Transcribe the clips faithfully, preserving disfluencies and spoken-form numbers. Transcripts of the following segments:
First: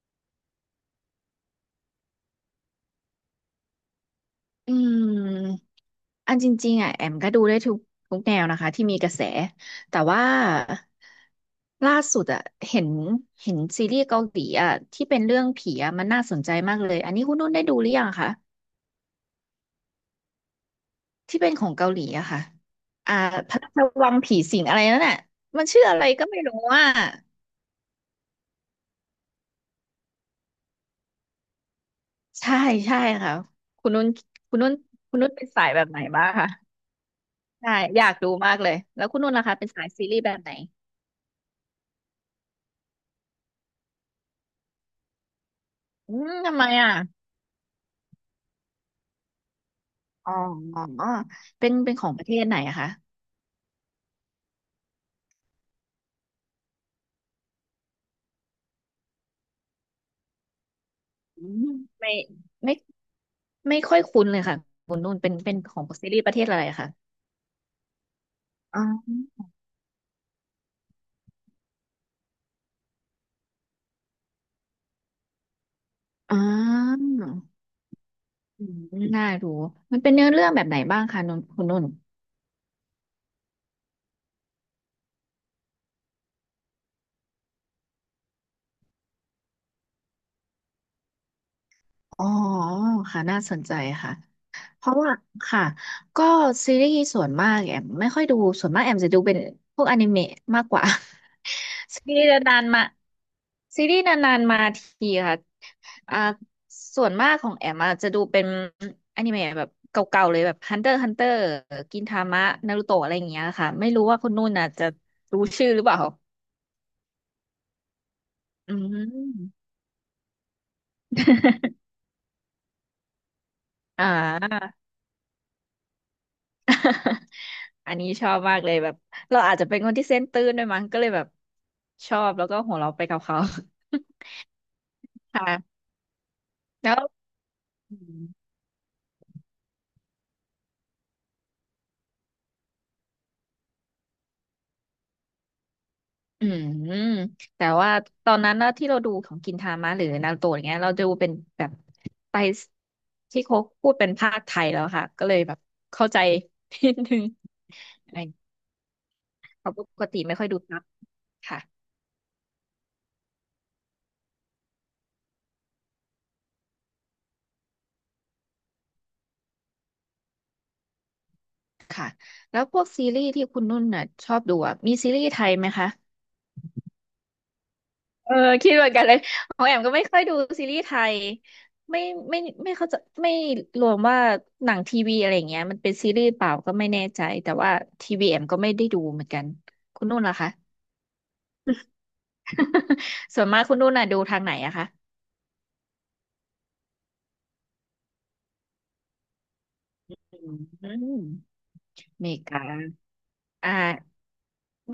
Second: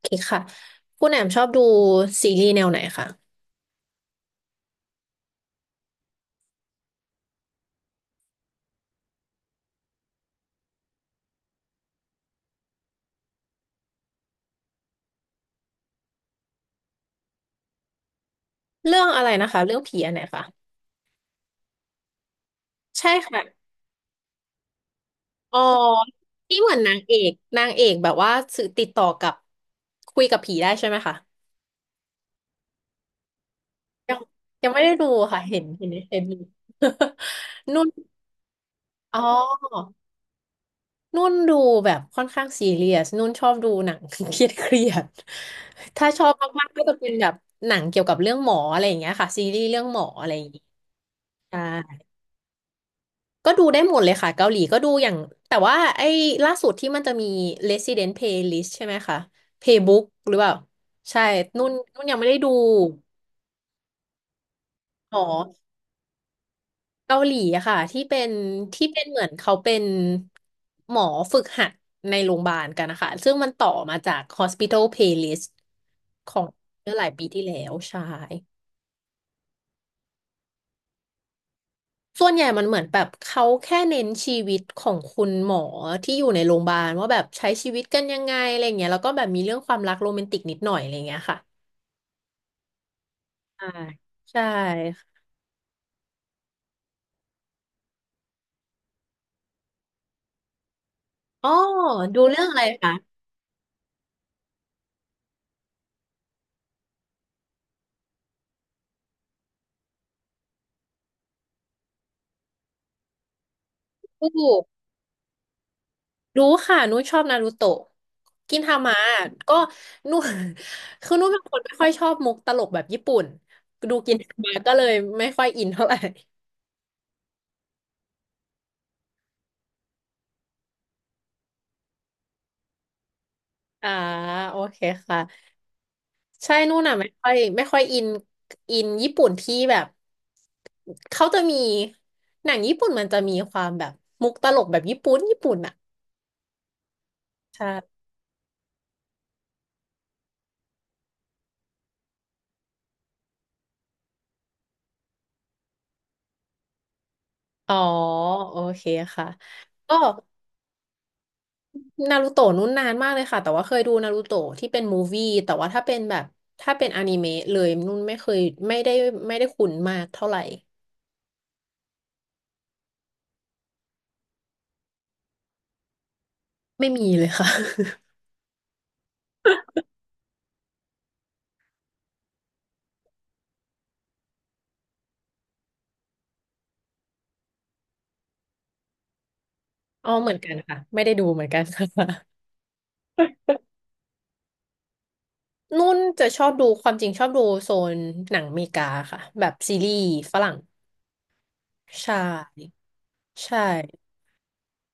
เคค่ะคุณแอมชอบดูซีรีส์แนวไหนคะอืมอันจริงๆอ่ะแอมก็ดูได้ทุกทุกแนวนะคะที่มีกระแสแต่ว่าล่าสุดอ่ะเห็นเห็นซีรีส์เกาหลีอ่ะที่เป็นเรื่องผีอ่ะมันน่าสนใจมากเลยอันนี้คุณนุ่นได้ดูหรือยังคะเรื่องอะไรนะคะเรื่องผีอันไหนคะที่เป็นของเกาหลีอะค่ะใช่อ่าค่ะพระราชวังผีสิงอะไรนั่นน่ะอ๋อมันชื่ออะไรก็ไม่รู้ที่เหมือนอ่ะนางเอกนางเอกแบบว่าสื่อติดต่อกับคุยกับผีได้ใช่ไหมคะใช่ใช่ค่ะคุณนุ่นยังคุณยันุ่งนไม่ได้ดูคุณนุ่นค่ะเป็นเห็นสายแบเห็บนไหนเห็บ้าน งคะใช่ นุ่นอยากดูมากเลยแล้วอ๋คุณนุ่นล่ะคะเป็อนสายซีรีส์แบบไหนนุ่นดูแบบค่อนข้างซีเรียสนุ่นชอบดูหนัง เครียดเครียดถ้าอืชอบมทำไมมากๆก็อ่ะ จะเป็นแบบหนังเกี่ยวกับเรื่องหมออะไรอย่างเงี้ยค่ะซีรีส์เรื่องหมออะไรอ๋อย่างงี้อใช่ เป็นเป็นของประเทศไหนอะคะก็ดูได้หมดเลยค่ะเกาหลีก็ดูอย่างแต่ว่าไอ้ล่าสุดที่มันจะมี Resident Playlist ใช่ไหมคะ Playbook หรือเปล่าใช่อืนุ่มนนุ่นไม่ยังไม่ได้ดูไม่ไม่ค่อยคุ้นเลยค่ะคุณนุ่หมนอเป็นเป็นของซีรีส์ประเทศอะไรอะคะเกาหลีอะค่ะที่เป็นอ๋ที่เป็นเหมือนอเขาเป็นหมอฝึกหัดในโรงพยาบาลกันนะคะซึ่งมันต่อมาจาก Hospital Playlist ขอ๋องเมื่อหลาอยปีที่แล้วใช่ อืมน่าดูมันเป็นเนื้อเรื่องแบบไหนบ้างคะนุ่นคุณนุ่นส่วนใหญ่มันเหมือนแบบเขาแค่เน้นชีวิตของคุณหมอที่อยู่ในโรงพยาบาลว่าแบบใช้ชีวิตกันยังไงอะไรเงี้ยแล้วก็แบบมีเรื่องความรักโรแมนติกนิดหน่อยอะไรเงี้ยค่ะอ๋อค่ะน่าสนอ่าใจค่ะ ใช่เพราะว่าค่ะก็ซีรีส์ส่วนมากแอมไม่ค่อยดูส่วนมากแอมจะดูเป็นพวกอนิเมะมากกว่า อ๋อ ซีดูรีส์เรื่องอะนาไรนๆมาคะซีรีส์นานๆมาทีค่ะอ่าส่วนมากของแอมอะจะดูเป็นอนิเมะแบบเก่าๆเลยแบบ Hunter x Hunter กินทามะนารูโตะอะไรอย่างเงี้ยค่ะไม่รู้ว่าดคุณนุู่นอ่ะจะรู้ชื่อหรือเปล่ารู้ค่ะนุ้ชอบนารูโตะกินอืทามะก็ม นุ้ คือนุ้ยเป็นคนไม่ค่ อยชอบมุกตลกแบบญี่ปุ่นดูอ่กินทามะก็เลา ยไม่ค่อยอินเท่าไหร่ อันนี้ชอบมากเลยแบบเราอาจจะเป็นคนที่เซนส์ตื้นด้วยมั้งก็เลยแบบชอบแล้วก็หัวเราะไปกับเขา อ่าโอเคค่ะ ค่ะใช่นู่นแล้อ่ะวไม่ค่อยไม่ค่อยอือินมอินญี่ปุ่นที่แบบเขาจะมีหนังญี่ปุ่นมันจะมีความแบบมุกตลกแบบญี่ปุ่นญี่ปุ่นอ่ะอืมแต่ว่าใช่ตอนนั้นนะที่เราดูของกินทามะหรือนารูโตะอย่างเงี้ยเราดูเป็นแบบไปที่เขาพูดเป็นภาคไทยแล้วค่ะก็เลยแบบเข้าใจ นิดนึงอ๋ออะไรโอเคค่ะเขาะก็ปกติไม่ค่อยดูซับค่ะนารูโตะนู้นนานมากเลยค่ะแต่ว่าเคยดูนารูโตะที่เป็นมูฟวี่แต่ว่าถ้าเป็นแบบถ้าเป็นอนิเมะเลยนุ่นไม่เคยไม่ได้ไม่ได้คุ้นมากเท่าไหร่ค่ะแล้วพวกซีรีส์ที่คุณนุ่นน่ะชอบดูอ่ะมีซีรีส์ไทยไหมคะ ไม่มีเลยค่ะ เออคิดเหมือนกันเลยของแอมก็ไม่ค่อยดูซีรีส์ไทยไม่ไม่ไม่เข้าใจไม่รวมว่าหนังทีวีอะไรอย่างเงี้ยมันเป็นซีรีส์เปล่าก็ไม่แน่ใจแต่ว่าทีวีแอมก็ไม่ได้ดูเหมือนกันคุ ณอ๋อนุ่นเหมืล่ะอนคะ กันค่ะไม่ได้ดูเหมือนกันค่ะ ส่วนมากคุณนุ่นน่ะดูทางไหนอะคะนุ่นจะชอบดูความจริงชอบดูโซนหนังอเมริกาค่ะแบบซีรีส์ฝอรั่งืมใช่อเมริกาใช่อ่า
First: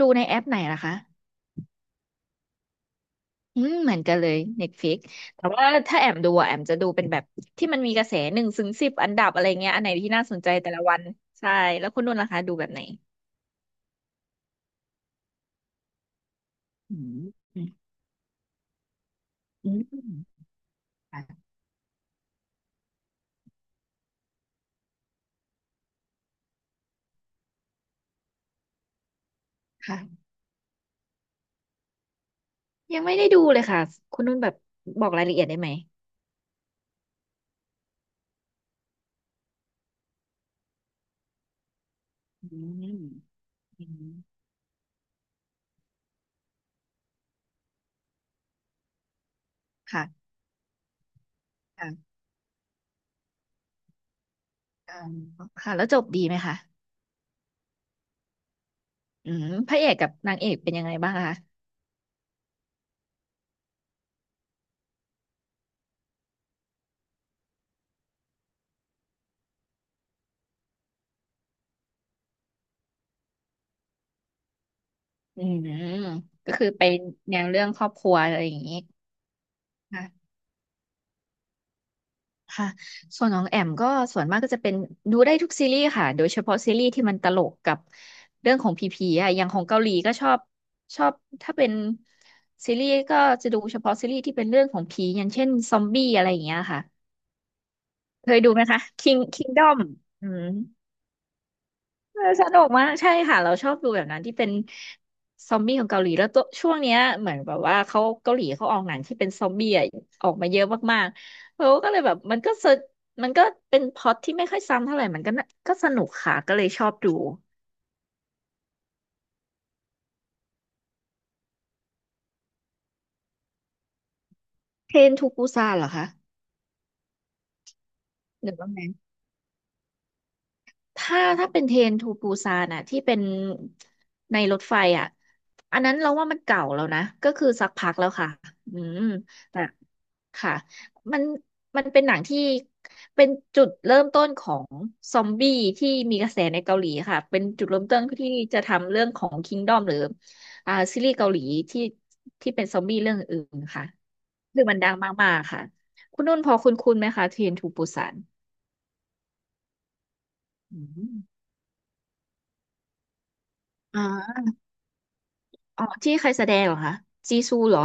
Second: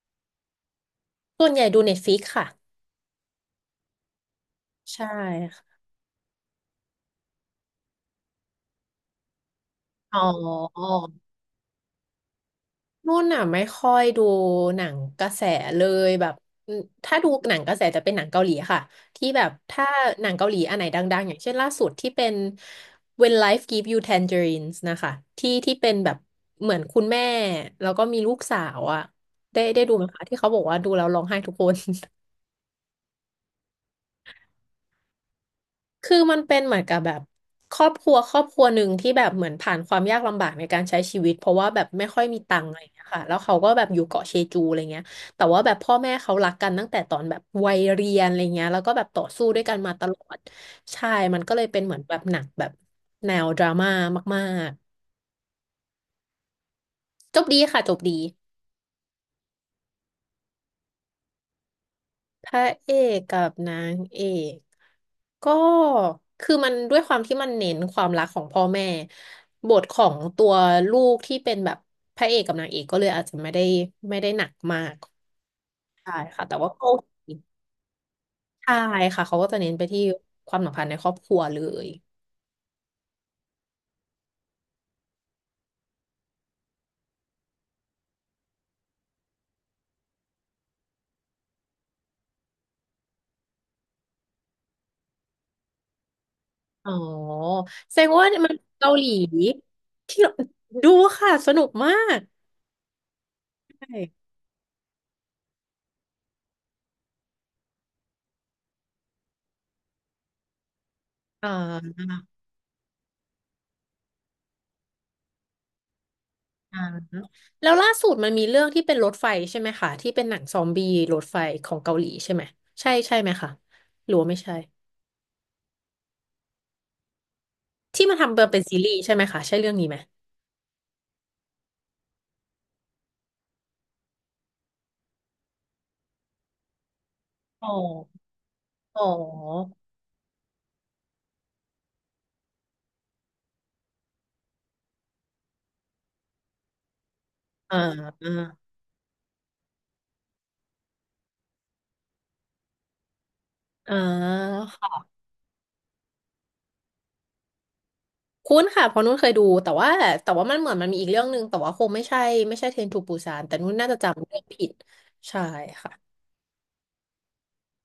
ดูในแอปไหนล่ะคะส่วนใหญ่ดูเน็ตฟ i ิกค่ะอืมเหมือนกันเลย Netflix ใช่แต่ว่าค่ะถ้าแอมดูอะแอมจะดูเป็นแบบที่มันมีกระแสหนึ่งถึงสิบอันดับอะไรเงี้ยอันไหนที่อ๋น่าสนใจแต่ละอวันใช่แล้วคุณนุ่นล่ะคะดูแบบไหน นุ่นอ่ะไม่ค่อยดูหนังกระแสเลยแบบอืมอืถ้ามดูหนังอืมกระแสจะเป็นหนังเกาหลีค่ะที่แบบอืมถ้าหนังเกาหลีอันไหนดังๆอย่างค่ะเช่นล่าสุดที่เป็น When Life Gives You Tangerines นะคะที่ที่เป็นแบบเหมือนคุณแม่แล้วก็มีลูกสาวอ่ะได้ได้ดูไหมคะค่ะที่เขาบอกว่าดูแล้วร้องไห้ทุกคน ยังไม่ได้ดูเลยค่ะคุณนุ่นแบบบอกรายละเอียดได้ไหมคือมันเป็นเหมือนกับแบบครอบครัวครอบครัวหนึ่งที่แบบเหมือนผ่านความยากลำบากในการใช้ชีวิตเพราะว่าแบบไม่ค่อยมีอืตังค์อะไรอย่างเงี้มยค่ะแล้วเขาก็แบอืบอยู่มเกาะเชจูอะไรเงี้ยแต่ว่าแบบพ่อแม่เขารักกันตั้งแต่ตอนแบบวัยเรียนอะไรเงี้ยแล้วก็แบบต่อสู้ด้วยกันมาตค่ะลอดใช่มันก็เลยเป็นเหมือนแบค่ะบหนักแบบแนวดราม่ามากอ่าค่ะแล้วจบดีไหมคะๆจบดีค่ะจบดี อืมพระเอกกับนางเอกเป็นยังไงบ้างคะพระเอกกับนางเอกก็คือมันด้วยความที่มันเน้นความรักของพ่อแม่บทของตัวลูกที่เป็นแบบพระเอกกับนางเอกก็เลยอาจจะไม่ได้ไม่ได้หนักมากอืมใช่ค่ะก็แต่คือว่าไปก็โอเคแนวเรื่องครอบครัวอะไรอย่างใช่นี้ ค่ะเขาก็จะเน้นไปที่ความสัมพันธ์ในครอบครัวเลยค่ะส่วนของแอมก็ส่วนมากก็จะเป็นดูได้ทุกซีรีส์ค่ะโดยเฉพาะซีรีส์ที่มันตลกกับเรื่องของผีๆอ่ะอย่างของเกาหลีก็ชอบชอบถ้าเป็นซีรีส์ก็จะดูเฉพาะซีรีส์ที่เป็นเรื่องของผีอย่างเช่นซอมบี้อะไรอย่างเงี้ยค่ะอ๋อแสดงว่าเคยดูมันไหมคะ เกาหลี King Kingdom ที่อืม ดูค่ะสนุกมากเออสนุกมากใช่ค่ะเราชอบดูแบบนั้ใช่นที่เป็นซอมบี้ของเกาหลีแล้วตัวช่วงเนี้ยเหมือนแบบว่าเขาเกาหลีเขาออกหนังที่เป็นซอมบี้อะออกมาเยอะมากอ่ๆเราก็เลยแบา บมันก็สนมันก็เป็นพล็อตที่ไม่ค่อยซ้ำเท่าไหร่มันก็น่าก็สนุกค่ะก็เลยอ่าชอบดูแล้วล่าสุดมันมีเรื่องที่เป็นรถไฟใช่ไหมคะที่เป็นหนังซอมบี้รถไฟของเกาหลีใช่ไหมใช่ใช่ไหมคะหรือว่าไม่ใช่เทรนทูปูซานเหรอคะที่มันทำหรือเป็นว่าซีไงรีส์ใช่ไหมคะใช่เรื่องนี้ไหมถ้าถ้าเป็นเทรนทูปูซานอะที่เป็นในรถไฟอะอันนั้นเราว่ามันเก่าแล้วนะก็คืออ๋สัอกพักแล้วค่ะอืม อ๋อค่ะมันมันเป็นหนังที่เป็นจุดเริ่มต้นของซอมบี้ที่มีกระแสในเกาหลีค่ะเป็นจุดอ่าเริ่มต้นอ่าที่จะทำเรื่องของ Kingdom หรืออ่าซีรีส์เกาหลีที่ที่เป็นซอมบี้เรื่องอื่นค่ะอ่าคือมันดังค่ะมากๆค่ะคุณนุ่นพอคุณคุณไหมคะเทรนทูปูซานคุ้นค่ะเพราะนุ่นเคยดูแต่ว่าแต่ว่ามันเหมือนอืมันมีอีกมเรื่องหนึ่งแต่ว่าคงไม่ใช่ไม่ใช่เทรนทูปูซานแต่นุ่นน่าจะอ่าจำเรื่องผิดใช่อ๋อค่ะที่ใครแสดงเหรอคะจีซูเหรอ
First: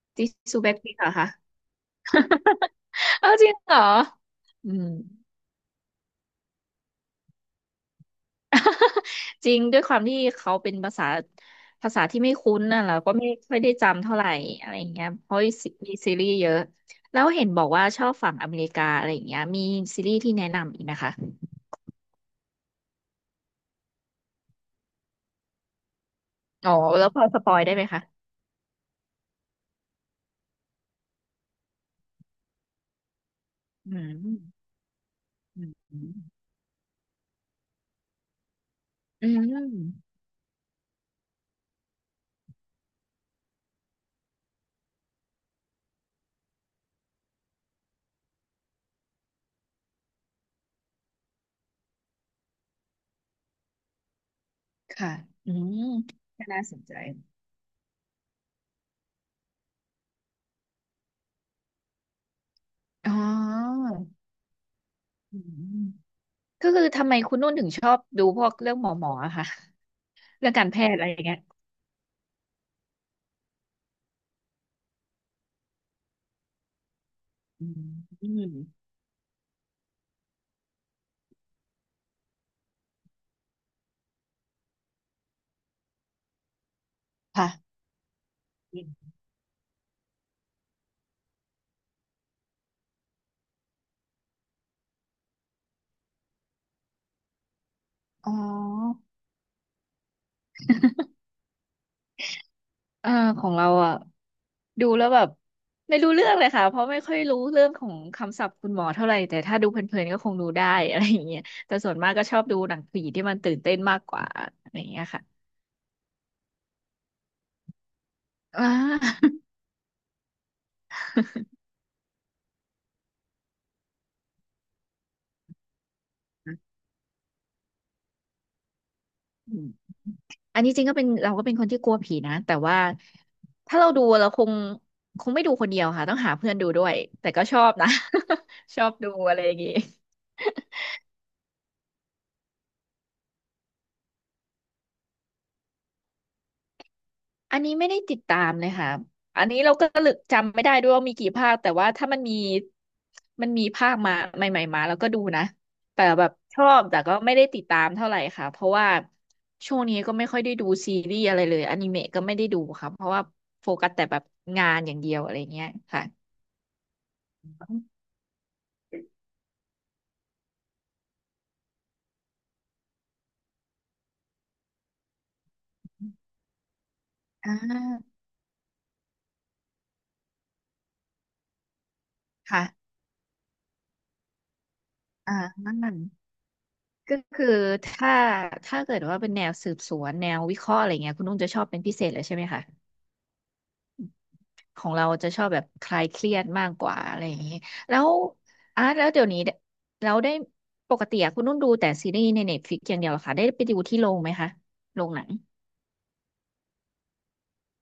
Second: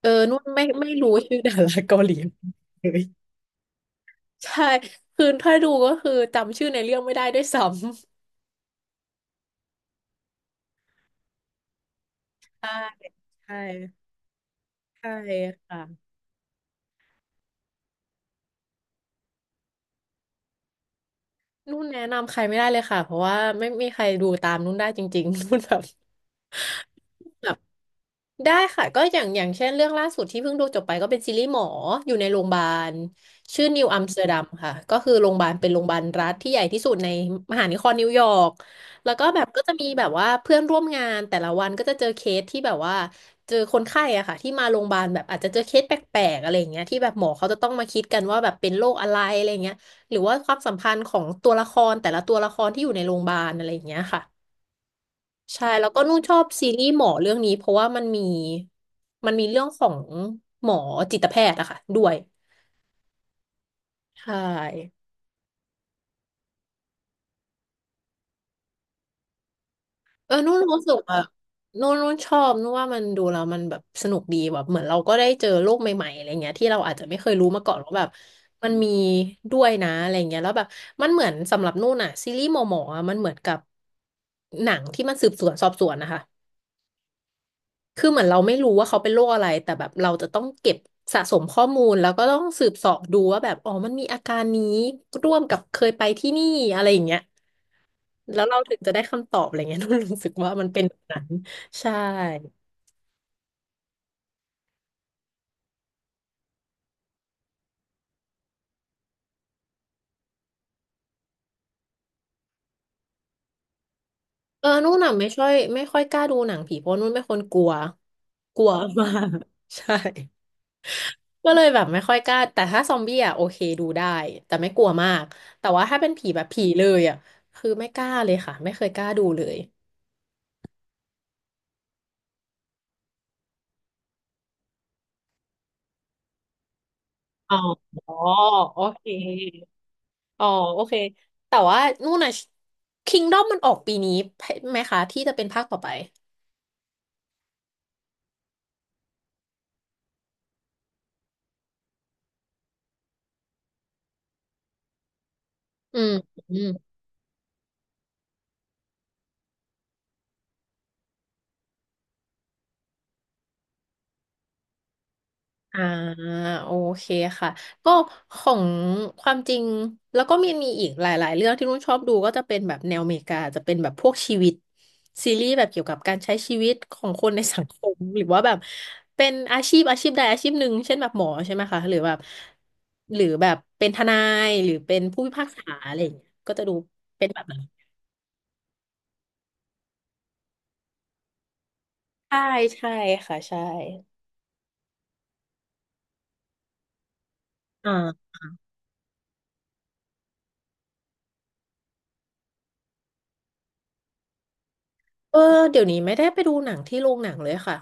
เออจีนุ่นซูไม่แบ็คไม่พิงค์เหรรู้อคะ ชื่อดาราเกาหลี เลยเอาจริงเหรอใช่อืม คือถ้าดูก็คือจำชื่อในเรื่องไม่ได้ด้วยซ้ำ จริงด้วยความที่เขาเป็นภาษาภาษาที่ไม่คุ้นใช่น่ะเราก็ไม่ค่อใช่ยได้จำเท่าไหร่อะไรอย่างเงี้ยใช่เพราะมีซีรค่ะีส์เยอะแล้วเห็นบอกว่าชอบฝั่งอเมริกาอะไรอย่างเงี้ยมีซีรีส์ที่แนะนำอีกนะคะนุ่นแนะนำใครไม่ได้เลยค่ะเพราะว่าไม่มีใครดูตามนุ่นได้จริงๆ นุ่นแบบ อ๋อแล้วพอสปอยได้ไหมคะได้ค่ะก็อย่างอย่างเช่นเรื่องล่าสุดที่เพิ่งดูจบไปก็เป็นซีรีส์หมออยู่ในโรงพยาบาลชื่อนิวอือัมสเตอร์ดัมมค่ะก็คือโรงพยาบาลอืเป็นโรงมพยาบาลรัฐที่ใหญ่ที่สุดในมหานครนิวยอร์กแล้วก็อืแบบก็จะมีแบบมว่าเพื่อนร่วมงานแต่ละวันก็จะเจอเคสที่แบบว่าเจอคนไข้อะค่ะที่มาโรงพยาบาลแบบอาจจะเจอเคสแปลกๆอะไรอย่างเงี้ยที่แบบหมอเขาจะต้องมาคิดกันว่าแบบเป็นโรคอะไรอะไรอย่างเงี้ยหรือว่าความสัมพันธ์ของตัวละครแต่ละตัวละครที่อยู่ในโรงพยาบาลอะไรอย่างเงี้ยค่ะ ค่ะอืใช่มแล้วก็นุ่นชอก็บน่าซีสนรีส์ใจหมอเรื่องนี้เพราะว่ามันมีมันมีเรื่องของหมอจิตแพทย์อะค่ะด้วยอ๋อใช่อืมก็คือทำไมคุณนุ่นถึงชอบดูพวกเรื่องหมอหมออะคะเออเรื่องนุ่นการแพรู้ทสึย์กอะไรออะย่างเงี้ยนุ่นนุ่นชอบนุ่นว่ามันดูแล้วมันแบบสนุกดีแบบเหมือนเราก็ได้เจอโลกใหม่ๆอะไรเงี้ยที่เราอาจจะไม่เคยรู้มาอืก่อนมว่าแบบอืมมันมีด้วยนะอะไรเงี้ยแล้วแบบมันเหมือนสำหรับนุ่นอะซีรีส์หมอหมออะมันเหมือนกับหนังที่มันสืบสวนสอบสวนนะคะ ค่ะคือเหมือนเราไม่รู้ว่าเขาเป็นโรคอะไรแต่แบบเราจะต้องเก็บสะสมข้อมูลแล้วก็ต้องสืบเสาะดูว่าแบบอ๋อมันมีอาการนี้ร่วมกับเคยไปที่นี่อะไรอย่างเงี้ยอ๋อ แล้วเราถึงจะได้คำตอบอะไรเงี้ย นุ่นรู้สึกว่ามันเป็นแบบนั้นใช่อ่าของเราอ่ะดูแล้วแบบไม่รู้เรื่องเลยค่ะเพราะไม่ค่อยรู้เรื่องของคำศัพท์คุณหมอเท่าไหร่แต่ถ้าดูเพลินๆก็คงดูได้ อะไรอย่างเงี้ยแต่ส่วนมากก็ชอบดูหนังผีที่มันตื่นเต้นมากกว่าเออะอไรอย่างนุ่นเงี้ยน่ะค่ะไม่ช่อยไม่ค่อยกล้าดูหนังผีเพราะนุ่นเป็นคนกลัวกลัอ่าวมาก ใช่ก็เลยแบบไม่ค่อยกล้าแต่ถ้าซอมบี้อ่ะโอเคดูได้แต่ไม่กลัวมากแต่ว่าถ้าเป็นผีแบบผีเลยอ่ะคือไม่กล้าเลยค่ะไม่เคยกล้าดูเลอืย มอันนี้จริงก็เป็นเราก็เป็นคนที่กลัวผีนะแต่ว่าถ้าเราดูเราคงคงไม่ดูคนเดียวค่ะต้องหาเพื่อนดูด้วยแต่ก็ชอ๋อบนะ อ โอ ชอบเดูอะไรอย่างค งี้ อ๋อ โอเค แต่ว่านู่นน่ะ คิงดอม มันออกปีนี้ไหมคะที่จะเป็นภาคต่อไปอันนี้ไม่ได้ติดตามเลยค่ะ อันนี้เราก็ลึกจำไม่ได้ด้วยว่ามีกี่ภาค แต่ว่าถ้ามันมีมันมีภาคมาใหม่ๆมาแล้วก็ดูนะอืแต่มแบบอืชอม บแต่ก็ไม่ได้ติดตามเท่าไหร่ค่ะเพราะว่าช่วงนี้ก็ไม่ค่อยได้ดูซีรีส์อะไรเลยอนิเมะก็ไม่ได้ดูค่ะเพราะว่าโฟกัสแต่แบบงานอย่างเดียวอะไรเงี้ยอ่าค่ะโอเคค่ะก็ของความจริงแล้วก็มีมีอีกหลายๆเรื่องที่นุ่นชอบดูก็จะเป็นแบบแนวอเมริกาจะเป็นแบบพวกชีวิตซีรีส์แบบเกี่ยวกับการใช้ชีวิตของคนในอ่สังคมาหรือว่าแบบเป็นอาชีพอาชีพใดอาชีพหนึ่งเช่นแบบหมอใช่ไหมคะหรือแบบค่ะหรือแบบเป็นทนายหรือเป็นผู้พิอ่าพากษานั่นมัอะนไรอย่างเงี้ยก็จะดูก็คือถ้าถ้าเกิดว่าเป็นแนวสืบสวนแนววิเคราะห์อะไรเงี้ยคุณนุ่งจะชอบเป็นพิเศษเลยใช่ใช่ไหมคะ ใช่ค่ะใช่ของเราจะชอบแบบคลายเครียดมากกว่าอะไรอย่างนี้อ่แล้วาอาร์ตแล้วเดี๋ยวนี้เราได้ปกติอะคุณนุ่นดูแต่ซีรีส์ในเน็ตฟลิกอย่างเดียวเหรอคะได้ไปดูที่โรงไหมคะโรงหนังเออเดี๋ยวนี้ไม่ได้ไปดูหนังที่โรงหนังเลยค่ะ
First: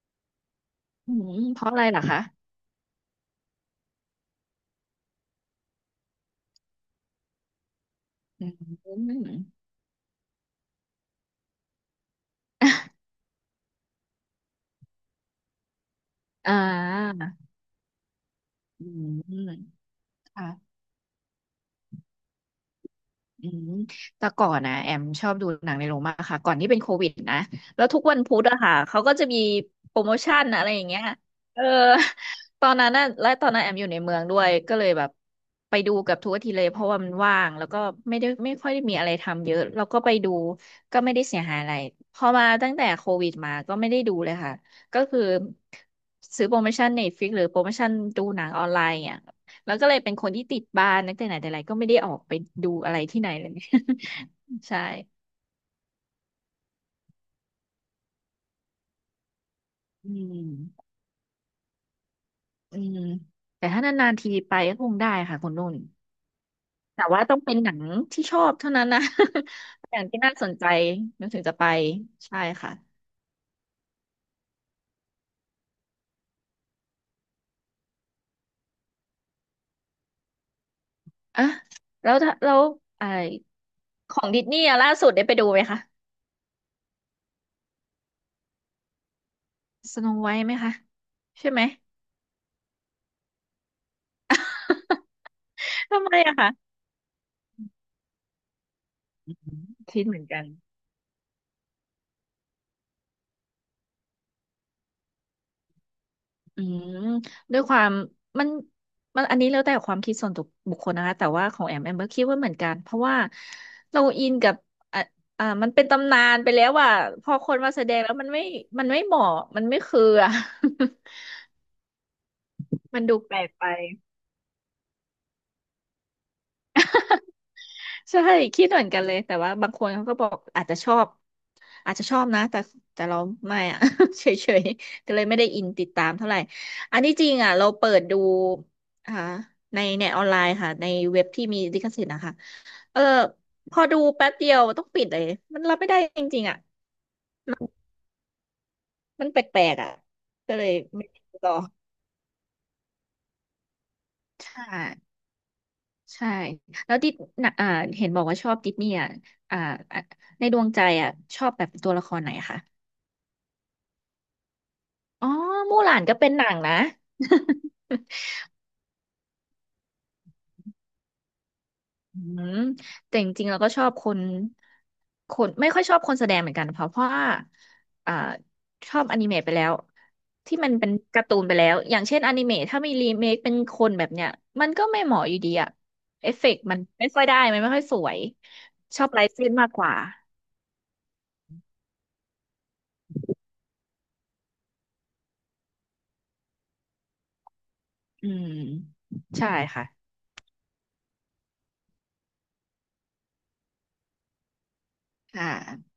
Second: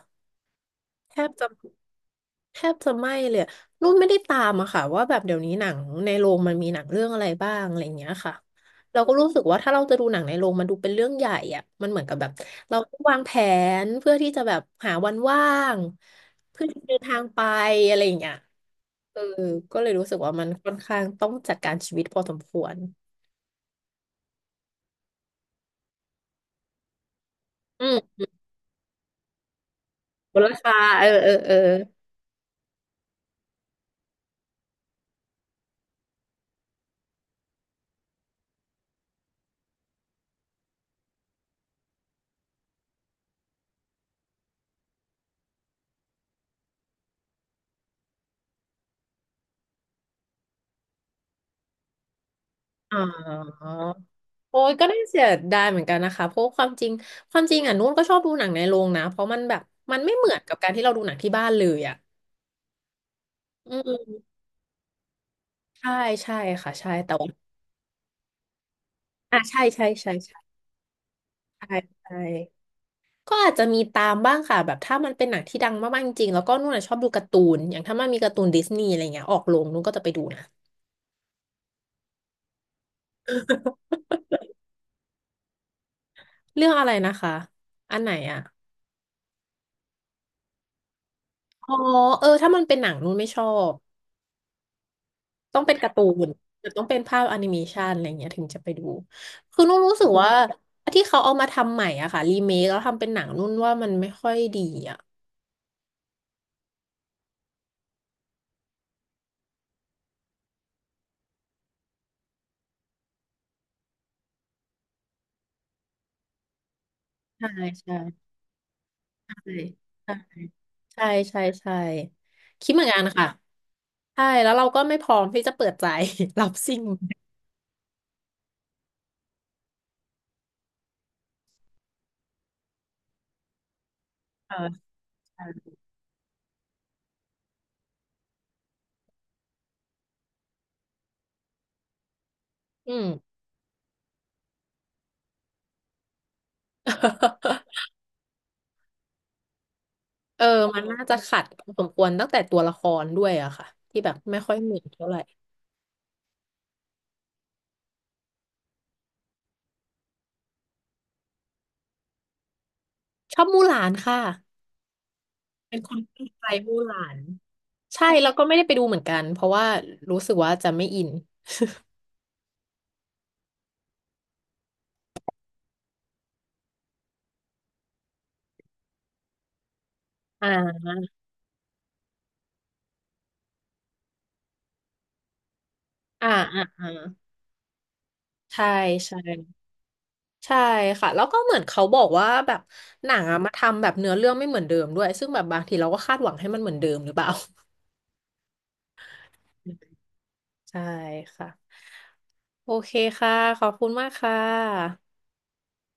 อืแทบมจะ เพราะอะไรเหรอคะแทบจะไม่เลยอะนุ่นไม่ได้ตามอะค่ะว่าแบบเดี๋ยวนี้หนังในโรงมันมีหนังเรื่องอะไรบ้างอะไรอย่างเงี้ยค่ะอืเราก็รู้สึกว่ามถ้าเราจะดูหนังในโรงมันดูเป็นเรื่องใหญ่อะมันเหมือนกับแบบเราต้องวางแผนเพื่อที่จะแบบหาวันว่างอ่เพื่อที่จะเดินทาางไปอะไรอย่างเงี้ยอืเออมก็เลยรู้สึกว่ามัค่ะ นค่อนข้างต้องจัดการชีวิตพอสมควรอืมแต่ก่อนนะแอมชอบดูหนังในโรงมากค่ะก่อนที่เป็นโควิดนะแล้อืวทุกวันมพุธอะค่ะเขาก็จะมีโปรโมมูชั่นลอะไรค่าอย่างเงี้เอยอเออเออเออตอนนั้นน่ะและตอนนั้นแอมอยู่ในเมืองด้วยก็เลยแบบไปดูกับทุกอาทิตย์เลยเพราะว่ามันว่างแล้วก็ไม่ได้ไม่ค่อยได้มีอะไรทำเยอะแล้วก็ไปดูก็ไม่ได้เสียหายอะไรพอมาตั้งแต่โควิดมาก็ไม่ได้ดูเลยค่ะก็คือซื้อโปรโมชั่น Netflix หรือโปรโมชั่นดูหนังออนไลน์อ่ะ แล้วก็เลยเป็นคนที่ติดบ้านตั้งแต่ไหนแต่ไรก็ไม่ได้ออกไปดูอะอ๋ไรอ ที่ไหนเลย โอ้ ยใช่ก็น่าเสียดายเหมือนกันนะคะเพราะความจริงความจริงอ่ะนุ่นก็ชอบดูหนังในโรงนะเพราะมันแบบมันอืไม่เหมือนกับการที่มเราดูหนังที่บ้านเลยอ่ะอืมแต่อืถ้านานๆทีมไปก็คงได้ค่ะคุณนุ่นใช่ใช่ค่ะใช่แต่แต่ว่าว่าต้องเป็นหนังที่ชอบเท่านั้นนะ อ่ะใช่ใช่ หนังใช่ที่น่าใช่สนใจนึกถึงจะไปใช่ใช่ใช่ค่ะก็อาจจะมีตามบ้างค่ะแบบถ้ามันเป็นหนังที่ดังมากๆจริงๆแล้วก็นุ่นอะชอบดูการ์ตูนอย่างถ้ามันมีการ์ตูนดิสนีย์อะไรเงี้ยออกโรงนุ่นก็จะไปดูนะอ่ะแล้วถ้าแล้วไอของดิสนีย์อะล่าสุดได้ไปดูไหมคะเรื่องอะไรนะคะอันไหนอ่ะสโนไวท์ไหมคะใช่ไหม อ๋อเออถ้ามันเป็นหนังนุ่นไม่ชอบ ต้องเป็นกา ร์ตูทำไมนอะหรือคะต้องเป็นภาพแอนิเมชันอะไรเงี้ยถึงจะไปดูคือนุ่นรู้คิสึดกเหมือนว่ากัน ที่เขาเอามาทำใหม่อ่ะค่ะรีเมคแล้วทำเป็นหนังนุ่นว่ามันไม่ค่อยดีอ่ะอืมด้วยความมันมันอันนี้แล้วแต่ความคิดส่วนตัวบุคคลนะคะแต่ว่าของแอมแอมก็คิดว่าเหมือนกันเพราะว่าเราอินกับอ่ะอ่ามันเป็นตำนานไปแล้วว่าพอคใช่นมาแสดงแล้วใช่มันไม่มันไม่เหมาะมันไม่คืออ่ะ ใช่ใช่ ใช่ใช่ใช่คิดเหมือนกัมันนดูค่ะแปลกไป ใช่แล้วเราก็ไม่พร้อมที่จะเปิดใจ รับสิ่งใช่คิดเหมือนกันเลยแต่ว่าบางคนเขาก็บอกอาจจะชอบอาจจะชอบนะแต่แต่เราไม่อะ เฉเออยๆก็เลยไม่ได้อินใช่ติดตามเท่าไหร่อันที่จริงอ่ะเราเปิดดูอ่าในเน็ตออนไลน์ค่ะในเว็บที่มีลิขสิทธิ์นะคะอืเออม พอดูแป๊บเดียวต้องปิดเลยมันรับไม่ได้จริงๆอ่ะ มันแปลกๆอ่ะเออก็เลยมันน่าไม่จะได้ขัดต่อสมควรตั้งแต่ตัวละครด้วยอะค่ะที่แบบไม่ค่อยใช่เหมือนเท่าไหร่ใช่แล้วดิสน่ะอ่าเห็นบอกว่าชอบดิสนีย์อ่ะอ่าอ่ะในดวงใจอ่ะชอบแบบตัวละครไหนคะ ชอบมู่หลานค่ะอ๋อเป็มู่นหคลานนก็ที่เป็นหใจนังนะมู่หลาน ใช่แล้วก็ไม่ได้ไปดูเหมือนกันเพราะว่ารู้สึกว่าจะไม่อินอืมแต่จริงๆเราก็ชอบคนคนไม่ค่อยชอบคนแสดงเหมือนกันเพราะเพราะว่าอ่าชอบอนิเมะไปแล้วอที่มันเป็น่าการ์ตูนไปแล้วอย่างเช่นอนิเมะถ้ามีรีเมคเป็นคนแบบเนี้ยมันก็ไม่เหมาะอยู่ดีอะอ่าเอฟเฟกอ่าต์มันอ่าไม่ค่อยได้มันไม่ค่อยสวยใช่ชอบใช่ไลท์เส้นมากกว่าใช่ค่ะแล้วก็เหมือนเขาบอกว่าแบบหนังอะมาทำแบบเนื้อเรื่องไม่เหมือนเดิมด้วยซึ่งแบบบางทีเราก็คาดหวังให้มันเหมือนเดิมหรือเปล่า อืมใช่ค่ะ ใช่ค่ะโอเคค่ะขอบคุณมากค่ะค่ะ